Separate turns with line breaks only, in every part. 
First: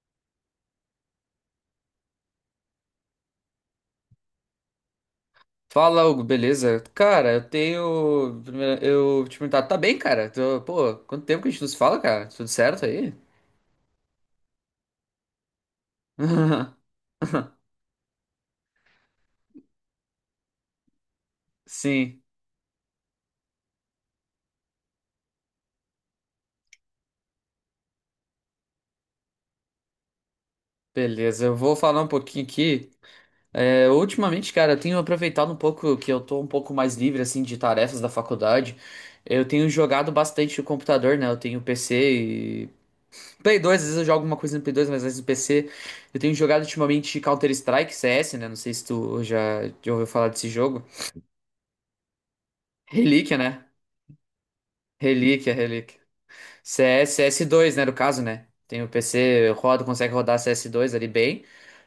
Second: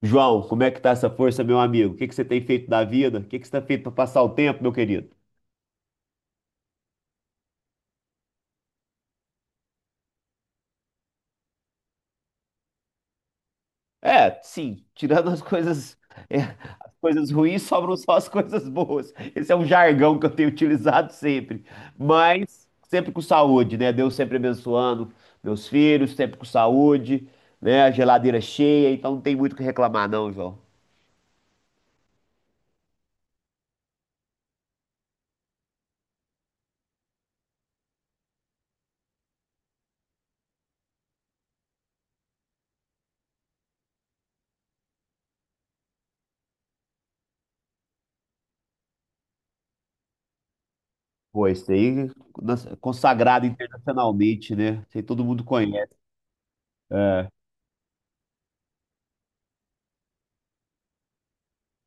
João, como é que tá essa força, meu amigo? O que que você tem feito da vida? O que que você tem feito para passar o tempo, meu querido?
Fala, Hugo, beleza? Cara, Eu te perguntar, tá bem, cara? Pô, quanto tempo que a gente nos fala, cara? Tudo certo aí?
É, sim, tirando as coisas, é, as coisas ruins, sobram só as coisas boas. Esse é um jargão que eu tenho utilizado sempre,
Sim,
mas sempre com saúde, né? Deus sempre abençoando meus filhos, sempre com saúde, né? A geladeira cheia, então não tem muito o que reclamar, não, João.
beleza. Eu vou falar um pouquinho aqui. É, ultimamente, cara, eu tenho aproveitado um pouco que eu tô um pouco mais livre, assim, de tarefas da faculdade. Eu tenho jogado bastante o computador, né? Eu tenho PC e. Play 2, às vezes eu jogo alguma coisa no Play 2, mas às vezes no PC. Eu tenho jogado ultimamente Counter-Strike, CS, né? Não sei se tu já ouviu falar desse jogo.
Pô, esse aí
Relíquia,
consagrado
né?
internacionalmente, né? Isso aí todo mundo
Relíquia,
conhece.
relíquia. CS,
É.
cs dois, né, no caso, né? Tem o PC, eu rodo, consegue rodar cs dois ali bem.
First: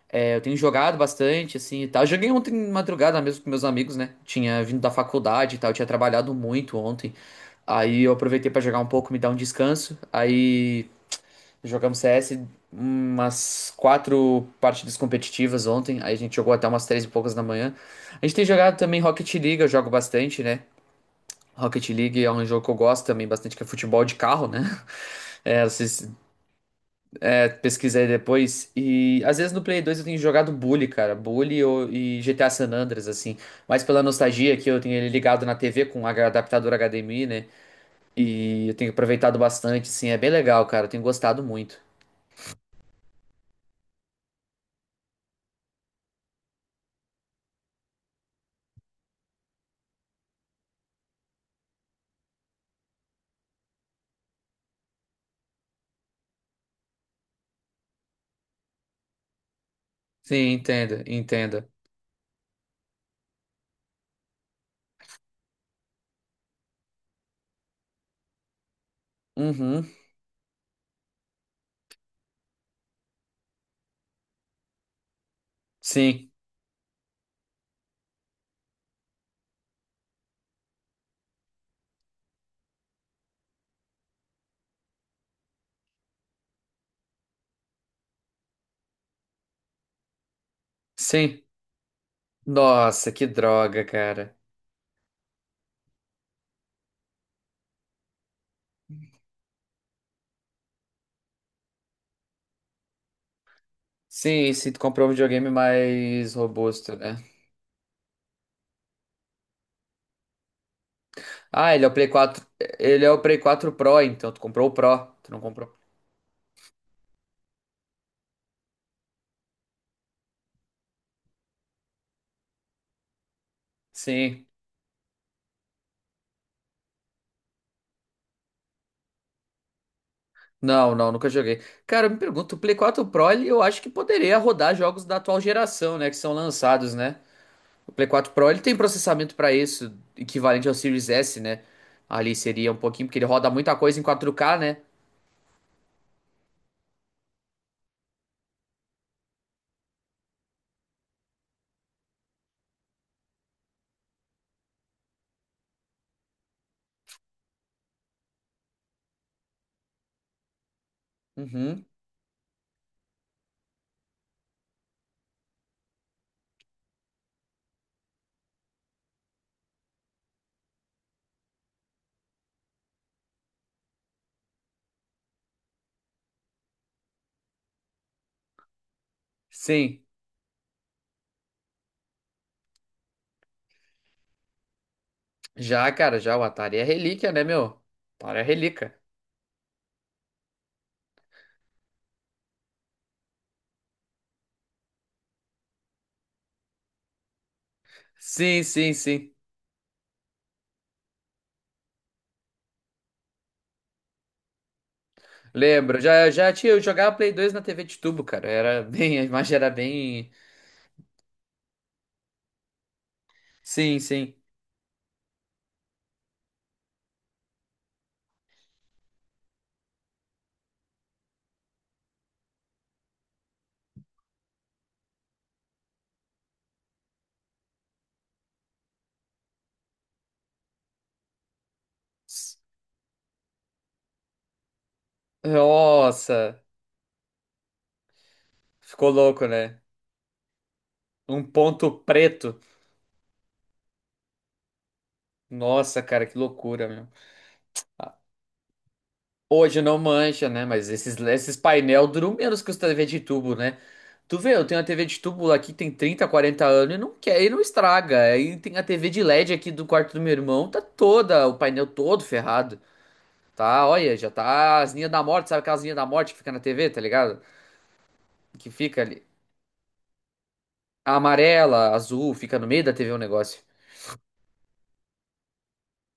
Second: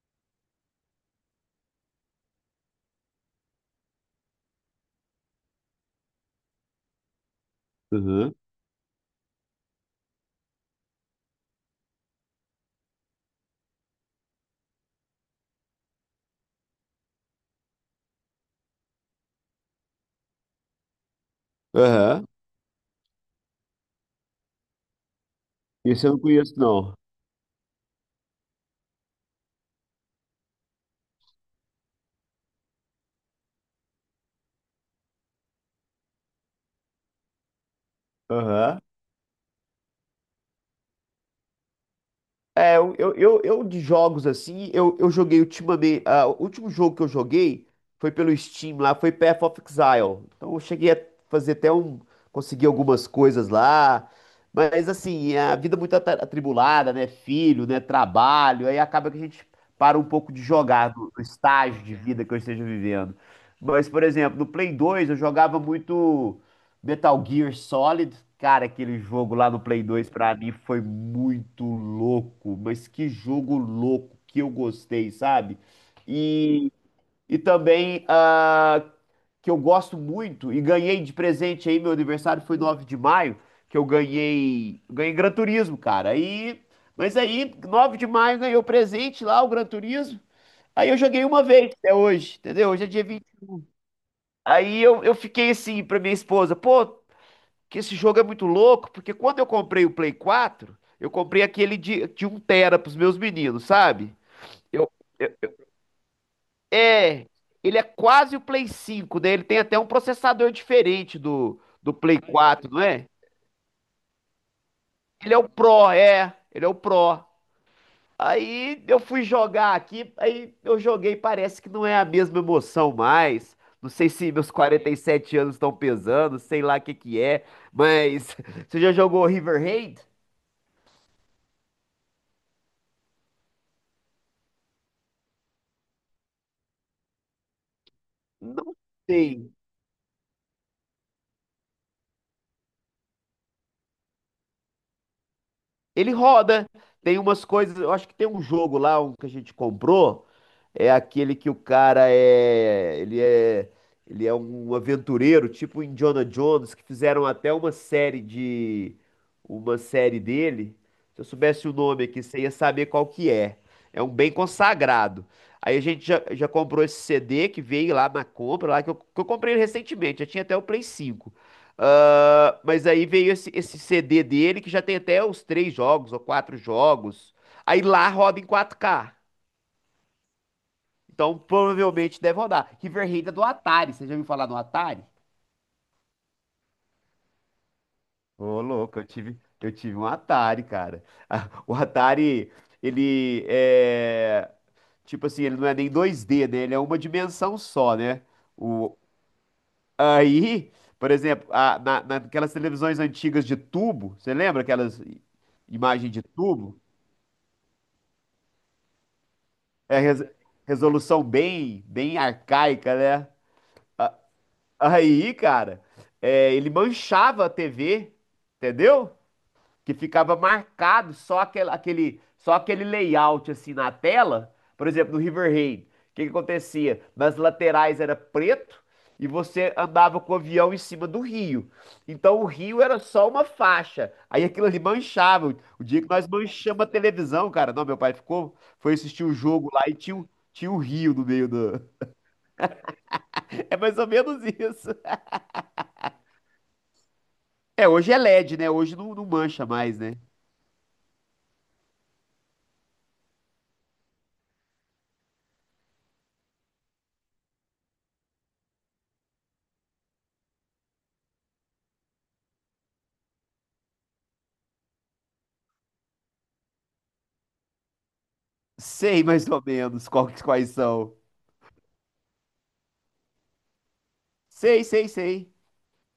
É, eu tenho jogado bastante, assim, e tal. Joguei ontem de madrugada mesmo com meus amigos, né? Tinha vindo da faculdade e tal, eu tinha trabalhado muito ontem. Aí eu
Uhum.
aproveitei pra jogar um pouco, me dar um descanso. Aí jogamos CS umas 4 partidas competitivas ontem. Aí a gente jogou até umas três e poucas da manhã. A gente tem jogado também Rocket League, eu jogo bastante, né? Rocket League
Aham.
é um jogo que eu gosto também bastante, que é futebol de carro, né? É,
Esse eu não conheço, não.
pesquisem aí depois. E às vezes no Play 2 eu tenho jogado Bully, cara. E GTA San Andreas, assim. Mas pela nostalgia que eu tenho ele ligado na TV com adaptador HDMI, né? E eu
Aham.
tenho aproveitado bastante, assim. É bem legal, cara. Eu tenho gostado muito.
É, eu de jogos assim, eu joguei ultimamente, o último jogo que eu joguei foi pelo Steam lá, foi Path of Exile. Então eu cheguei a fazer até um. Consegui algumas coisas lá. Mas assim, é a vida muito atribulada, né? Filho, né? Trabalho. Aí acaba que a gente para um pouco de
Sim,
jogar
entenda,
do
entenda.
estágio de vida que eu esteja vivendo. Mas, por exemplo, no Play 2 eu jogava muito. Metal Gear Solid, cara, aquele jogo lá no Play
Uhum.
2 pra mim foi muito louco, mas que jogo louco que eu gostei, sabe?
Sim,
E, e também, que eu gosto muito e ganhei de presente aí, meu aniversário foi 9 de maio, que eu ganhei Gran Turismo, cara. Aí, mas aí 9 de maio ganhei o presente lá, o Gran Turismo. Aí eu joguei
sim.
uma vez até hoje, entendeu? Hoje é dia
Nossa,
20.
que droga, cara.
Aí eu fiquei assim pra minha esposa, pô, que esse jogo é muito louco, porque quando eu comprei o Play 4, eu comprei aquele de 1 tera pros meus meninos, sabe?
Sim, se tu
Eu,
comprar um videogame mais robusto, né?
é, ele é quase o Play 5, né? Ele tem até um processador diferente do,
Ah, ele é o
do
Play
Play
4.
4, não
Ele
é?
é o Play 4 Pro, então. Tu comprou o Pro. Tu
Ele é
não
o
comprou.
Pro, é, ele é o Pro. Aí eu fui jogar aqui, aí eu joguei, parece que não é a mesma emoção mais. Não sei se
Sim.
meus 47 anos estão pesando, sei lá o que que é, mas você já jogou Riverhead?
Não, não, nunca joguei. Cara, eu me pergunto, o Play 4 Pro, ele, eu acho que poderia rodar jogos da atual geração, né? Que são lançados, né? O Play 4 Pro, ele
Não
tem processamento
sei.
pra isso, equivalente ao Series S, né? Ali seria um pouquinho, porque ele roda muita coisa em 4K, né?
Ele roda. Tem umas coisas. Eu acho que tem um jogo lá, um que a gente comprou, é aquele que o cara é. Ele é. Ele é um aventureiro, tipo o Indiana Jones, que fizeram até uma série de. Uma série dele. Se eu soubesse o
Uhum.
nome aqui, você ia saber qual que é. É um bem consagrado. Aí a gente já comprou esse CD que veio lá na compra, lá que eu comprei ele recentemente, já tinha até o Play 5. Ah, mas aí veio esse CD dele que já tem até os três jogos ou quatro jogos. Aí lá roda em 4K.
Sim.
Então provavelmente deve rodar. River Raid é do Atari. Você já ouviu falar no Atari?
Já, cara, já o Atari é relíquia, né, meu? Atari é
Ô,
relíquia.
louco, eu tive um Atari, cara. O Atari, ele é. Tipo assim, ele não é nem 2D, né? Ele é uma dimensão só, né?
Sim, sim,
O...
sim.
Aí, por exemplo, naquelas televisões antigas de tubo, você lembra aquelas
Lembro,
imagens de tubo?
eu jogava Play 2 na TV de tubo, cara. Era bem, a imagem era
É
bem.
resolução bem, bem arcaica, né?
Sim, sim.
Aí, cara, é, ele manchava a TV, entendeu? Que ficava marcado só só aquele layout assim na tela. Por exemplo, no Riverhead, o que que acontecia? Nas laterais era preto e você andava com o avião em cima do rio. Então o
S-
rio era só uma faixa. Aí aquilo ali manchava. O dia que nós
Nossa,
manchamos a televisão, cara, não, meu pai ficou, foi
ficou
assistir o
louco,
jogo
né?
lá e tinha o rio no
Um
meio do.
ponto preto.
É mais ou menos isso.
Nossa, cara, que loucura, meu.
É, hoje é LED, né? Hoje não, não mancha
Hoje não
mais, né?
mancha, né? Mas esses painel duram menos que os TV de tubo, né? Tu vê, eu tenho a TV de tubo aqui, tem 30, 40 anos e não quer, e não estraga. Aí tem a TV de LED aqui do quarto do meu irmão, tá toda, o painel todo ferrado. Tá, olha, já tá as linhas da morte, sabe aquelas linhas da morte que fica na TV, tá ligado? Que fica ali.
Sei mais ou menos quais
A
são.
amarela, azul, fica no meio da TV o negócio.
Sei, sei, sei.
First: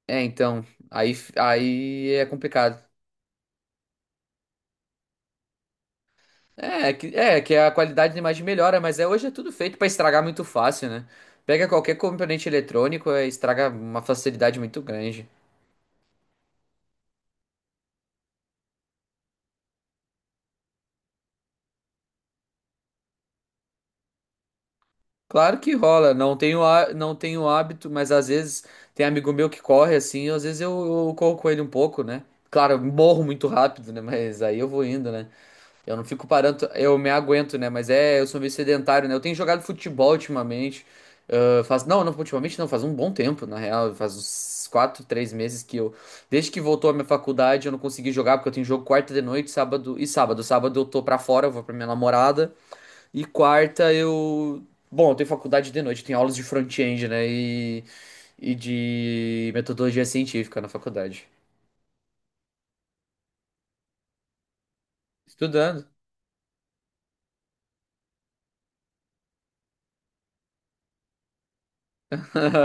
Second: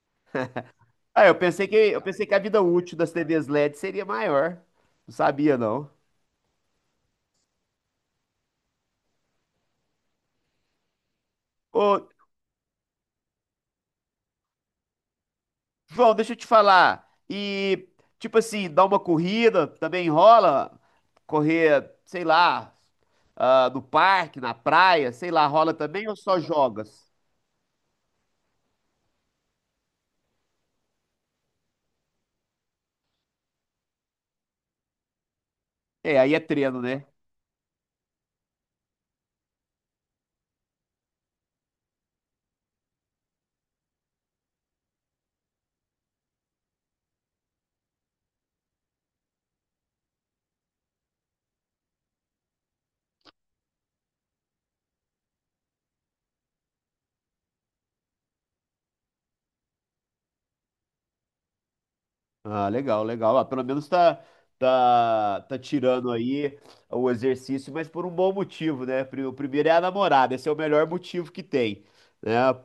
É, então, aí,
Ah, eu
aí é
pensei que a vida
complicado.
útil das TVs LED seria maior. Não sabia, não.
É, é que a qualidade da imagem melhora, mas é, hoje é tudo feito pra estragar muito fácil, né? Pega qualquer
Ô,
componente eletrônico, é, estraga uma facilidade muito grande.
João, deixa eu te falar. E, tipo assim, dar uma corrida também rola? Correr, sei lá, ah, no parque, na praia, sei lá,
Claro que
rola também
rola,
ou só jogas?
não tenho hábito, mas às vezes tem amigo meu que corre assim, eu corro com ele um pouco, né? Claro, eu morro muito rápido, né? Mas aí eu vou indo, né? Eu não
É,
fico
aí é
parando,
treino,
eu
né?
me aguento, né? Mas é, eu sou meio sedentário, né? Eu tenho jogado futebol ultimamente. Ah, faz, não, não, ultimamente não, faz um bom tempo, na real. Faz uns 4, 3 meses que eu. Desde que voltou a minha faculdade, eu não consegui jogar, porque eu tenho jogo quarta de noite, sábado e sábado. Sábado eu tô pra fora, eu vou pra minha namorada. E quarta eu. Bom, eu tenho faculdade de noite, tenho aulas de front-end, né? E de metodologia científica na faculdade.
Ah, legal, legal. Ah, pelo menos tá
Estudando.
tirando aí o exercício, mas por um bom motivo, né? O primeiro é a namorada, esse é o melhor motivo que tem, né? Ah,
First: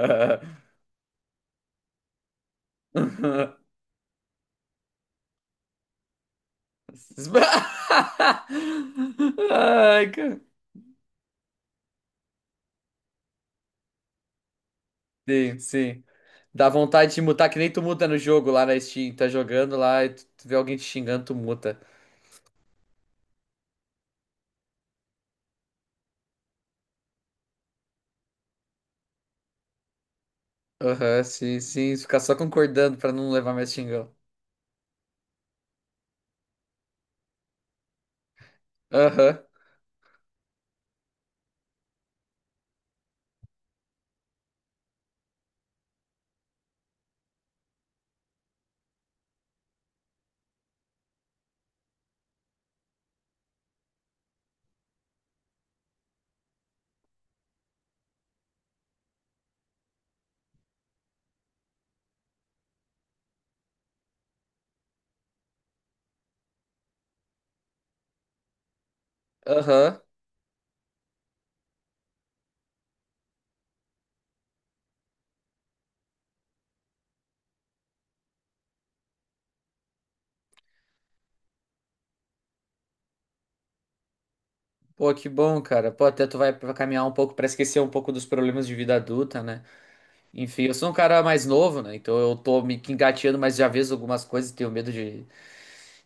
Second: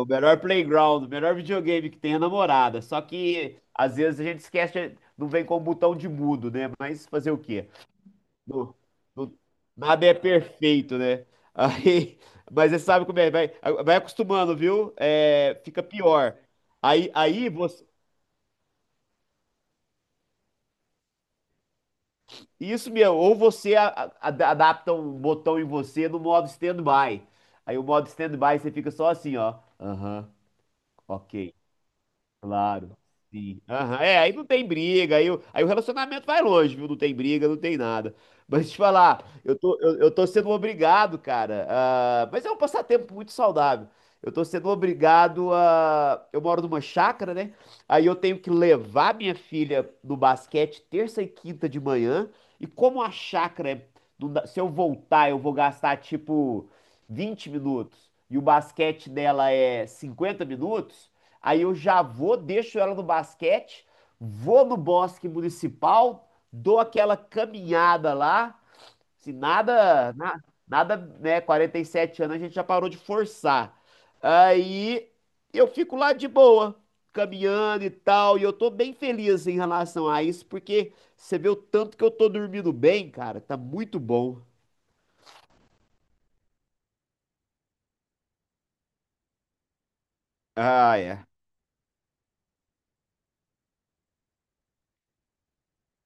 o melhor playground, o melhor videogame que tem é a namorada. Só que às vezes a gente esquece, não vem com o botão de mudo, né? Mas fazer o quê? Não- não- nada
Ai,
é
cara.
perfeito, né? Aí, mas você sabe como é, vai, vai acostumando, viu?
Sim,
É, fica
sim.
pior.
Dá
Aí,
vontade de mutar,
aí
que nem tu
você
muta no jogo lá na Steam. Tá jogando lá e tu vê alguém te xingando, tu muta.
isso mesmo, ou você adapta um botão em você no modo stand-by. Aí o modo stand-by você fica só assim, ó. Aham,
Aham,
ok.
sim, sim. Ficar só
Claro.
concordando pra não levar
Sim.
mais
Aham.
xingão.
É, aí não tem briga, aí, o- aí o relacionamento vai longe, viu? Não tem briga, não tem nada. Mas te falar,
Aham,
eu tô sendo obrigado, cara, mas é um passatempo muito saudável. Eu tô sendo obrigado a. Eu moro numa chácara, né? Aí eu tenho que levar minha filha no basquete terça e quinta de manhã. E como a chácara é. Se eu voltar, eu vou gastar tipo 20 minutos. E o basquete dela é 50 minutos. Aí eu já vou, deixo ela no basquete, vou no bosque municipal, dou aquela caminhada lá. Se
aham.
nada, na- Nada, né? 47 anos a gente já parou de forçar. Aí eu fico lá de boa, caminhando e tal, e eu tô bem feliz em relação a isso, porque você vê o tanto que eu tô dormindo bem, cara, tá muito bom.
Pô, que bom, cara. Pô, até tu vai caminhar um pouco pra esquecer um pouco dos problemas de vida adulta, né? Enfim, eu sou um
Ah,
cara
é.
mais novo, né? Então eu tô me engateando, mas já vejo algumas coisas e tenho medo de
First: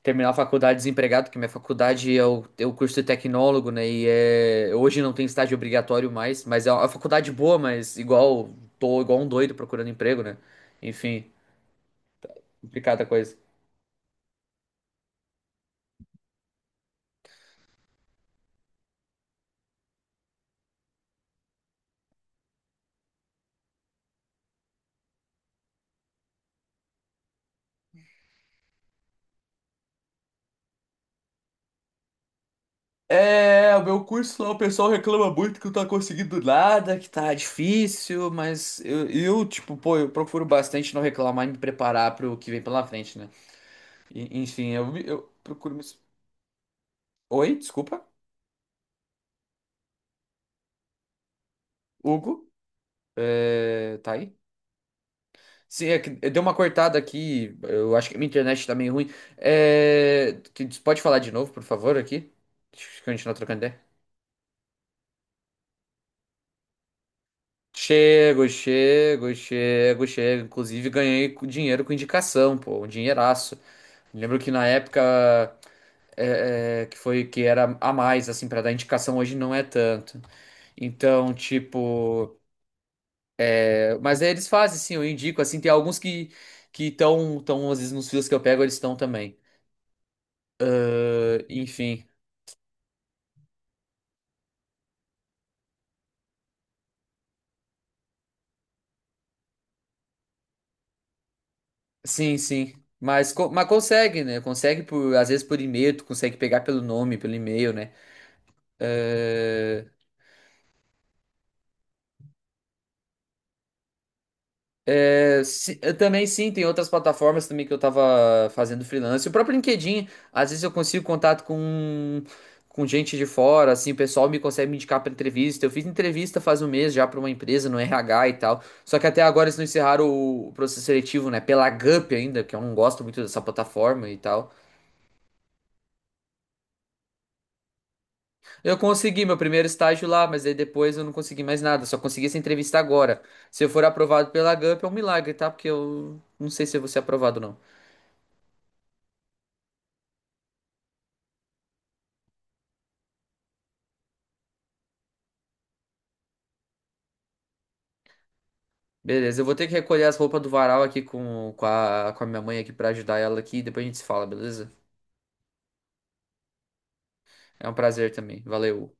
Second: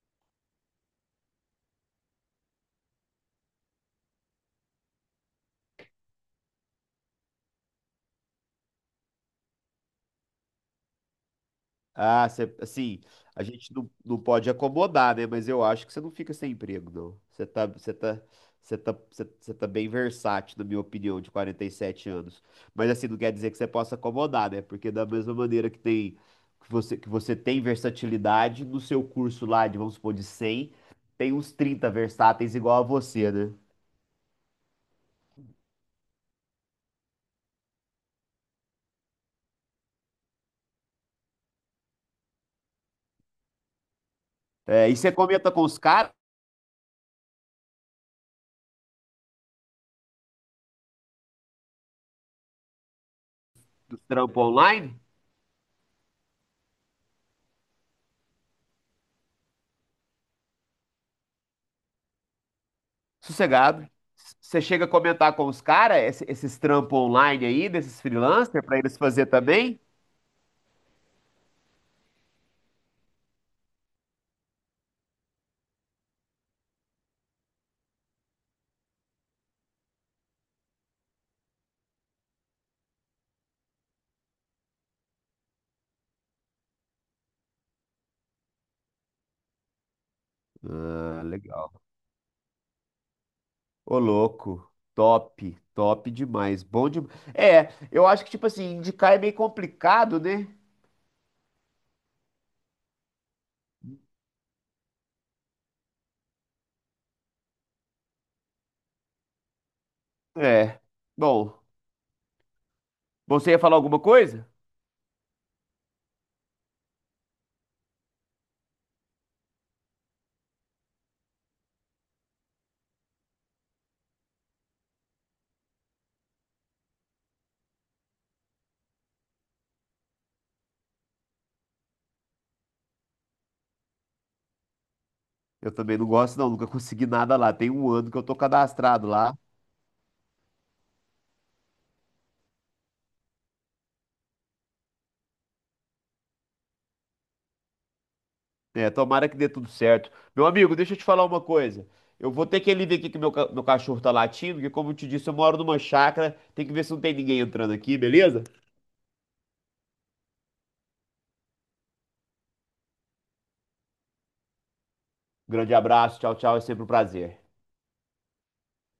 terminar a faculdade desempregado, que minha faculdade é é o curso de tecnólogo, né? E é, hoje não tem estágio obrigatório mais, mas é uma faculdade boa, mas igual, tô igual um doido procurando emprego, né? Enfim,
Assim,
complicada a coisa.
a gente não, não pode acomodar, né? Mas eu acho que você não fica sem emprego, não. Você você tá bem versátil, na minha opinião, de 47 anos. Mas assim, não quer dizer que você possa acomodar, né? Porque da mesma maneira que tem, que você tem versatilidade, no seu curso lá de, vamos supor, de 100, tem uns 30 versáteis igual a você, né?
É, o meu curso lá, o pessoal reclama muito que não tá conseguindo nada, que tá difícil, mas tipo, pô, eu procuro bastante não reclamar e me preparar pro que vem pela frente, né?
É, e você
Eu
comenta com
procuro
os
me...
caras
Oi, desculpa, Hugo, é,
do
tá aí?
trampo online?
Sim, é que deu uma cortada aqui. Eu acho que minha internet tá meio ruim. Pode falar de novo, por favor, aqui? Deixa eu continuar trocando ideia.
Sossegado. Você chega a comentar com os caras esses trampos online aí, desses
Chego,
freelancers, pra eles fazer
chego,
também?
chego, chego. Inclusive, ganhei dinheiro com indicação, pô, um dinheiraço. Lembro que na época que foi que era a mais, assim, pra dar indicação, hoje não é tanto. Então, tipo. Mas aí eles fazem, sim, eu indico, assim, tem alguns que. Que estão, às vezes, nos fios que eu pego, eles estão também.
Ah,
Ah,
legal.
enfim.
Ô, louco. Top, top demais. Bom demais. É, eu acho que, tipo assim, indicar é meio complicado, né?
Sim, sim. Mas, mas consegue, né? Consegue por, às vezes por e-mail, tu consegue pegar pelo nome, pelo e-mail, né? Eh,
É. Bom, você ia falar alguma coisa?
eu também sim, tem outras plataformas também que eu tava fazendo freelance. O próprio LinkedIn, às vezes eu consigo contato com gente de fora, assim, o pessoal me consegue me indicar pra entrevista. Eu fiz entrevista faz 1 mês já pra uma empresa no RH e tal. Só que até agora eles não encerraram o processo seletivo, né? Pela Gup ainda, que eu não gosto muito dessa plataforma e tal.
Eu também não gosto, não. Nunca consegui nada lá. Tem um ano que eu tô
Eu
cadastrado
consegui meu
lá.
primeiro estágio lá, mas aí depois eu não consegui mais nada. Só consegui essa entrevista agora. Se eu for aprovado pela Gump é um milagre, tá? Porque eu não sei se eu vou ser aprovado ou não.
É, tomara que dê tudo certo. Meu amigo, deixa eu te falar uma coisa. Eu vou ter que ali ver aqui que meu, meu cachorro tá latindo, porque como eu te disse, eu moro numa chácara. Tem que ver se não tem ninguém entrando aqui, beleza?
Beleza, eu vou ter que recolher as roupas do varal aqui com, com a minha mãe aqui pra ajudar ela aqui. Depois a gente se fala, beleza?
Grande abraço, tchau, tchau, é sempre um prazer.
É um prazer também. Valeu.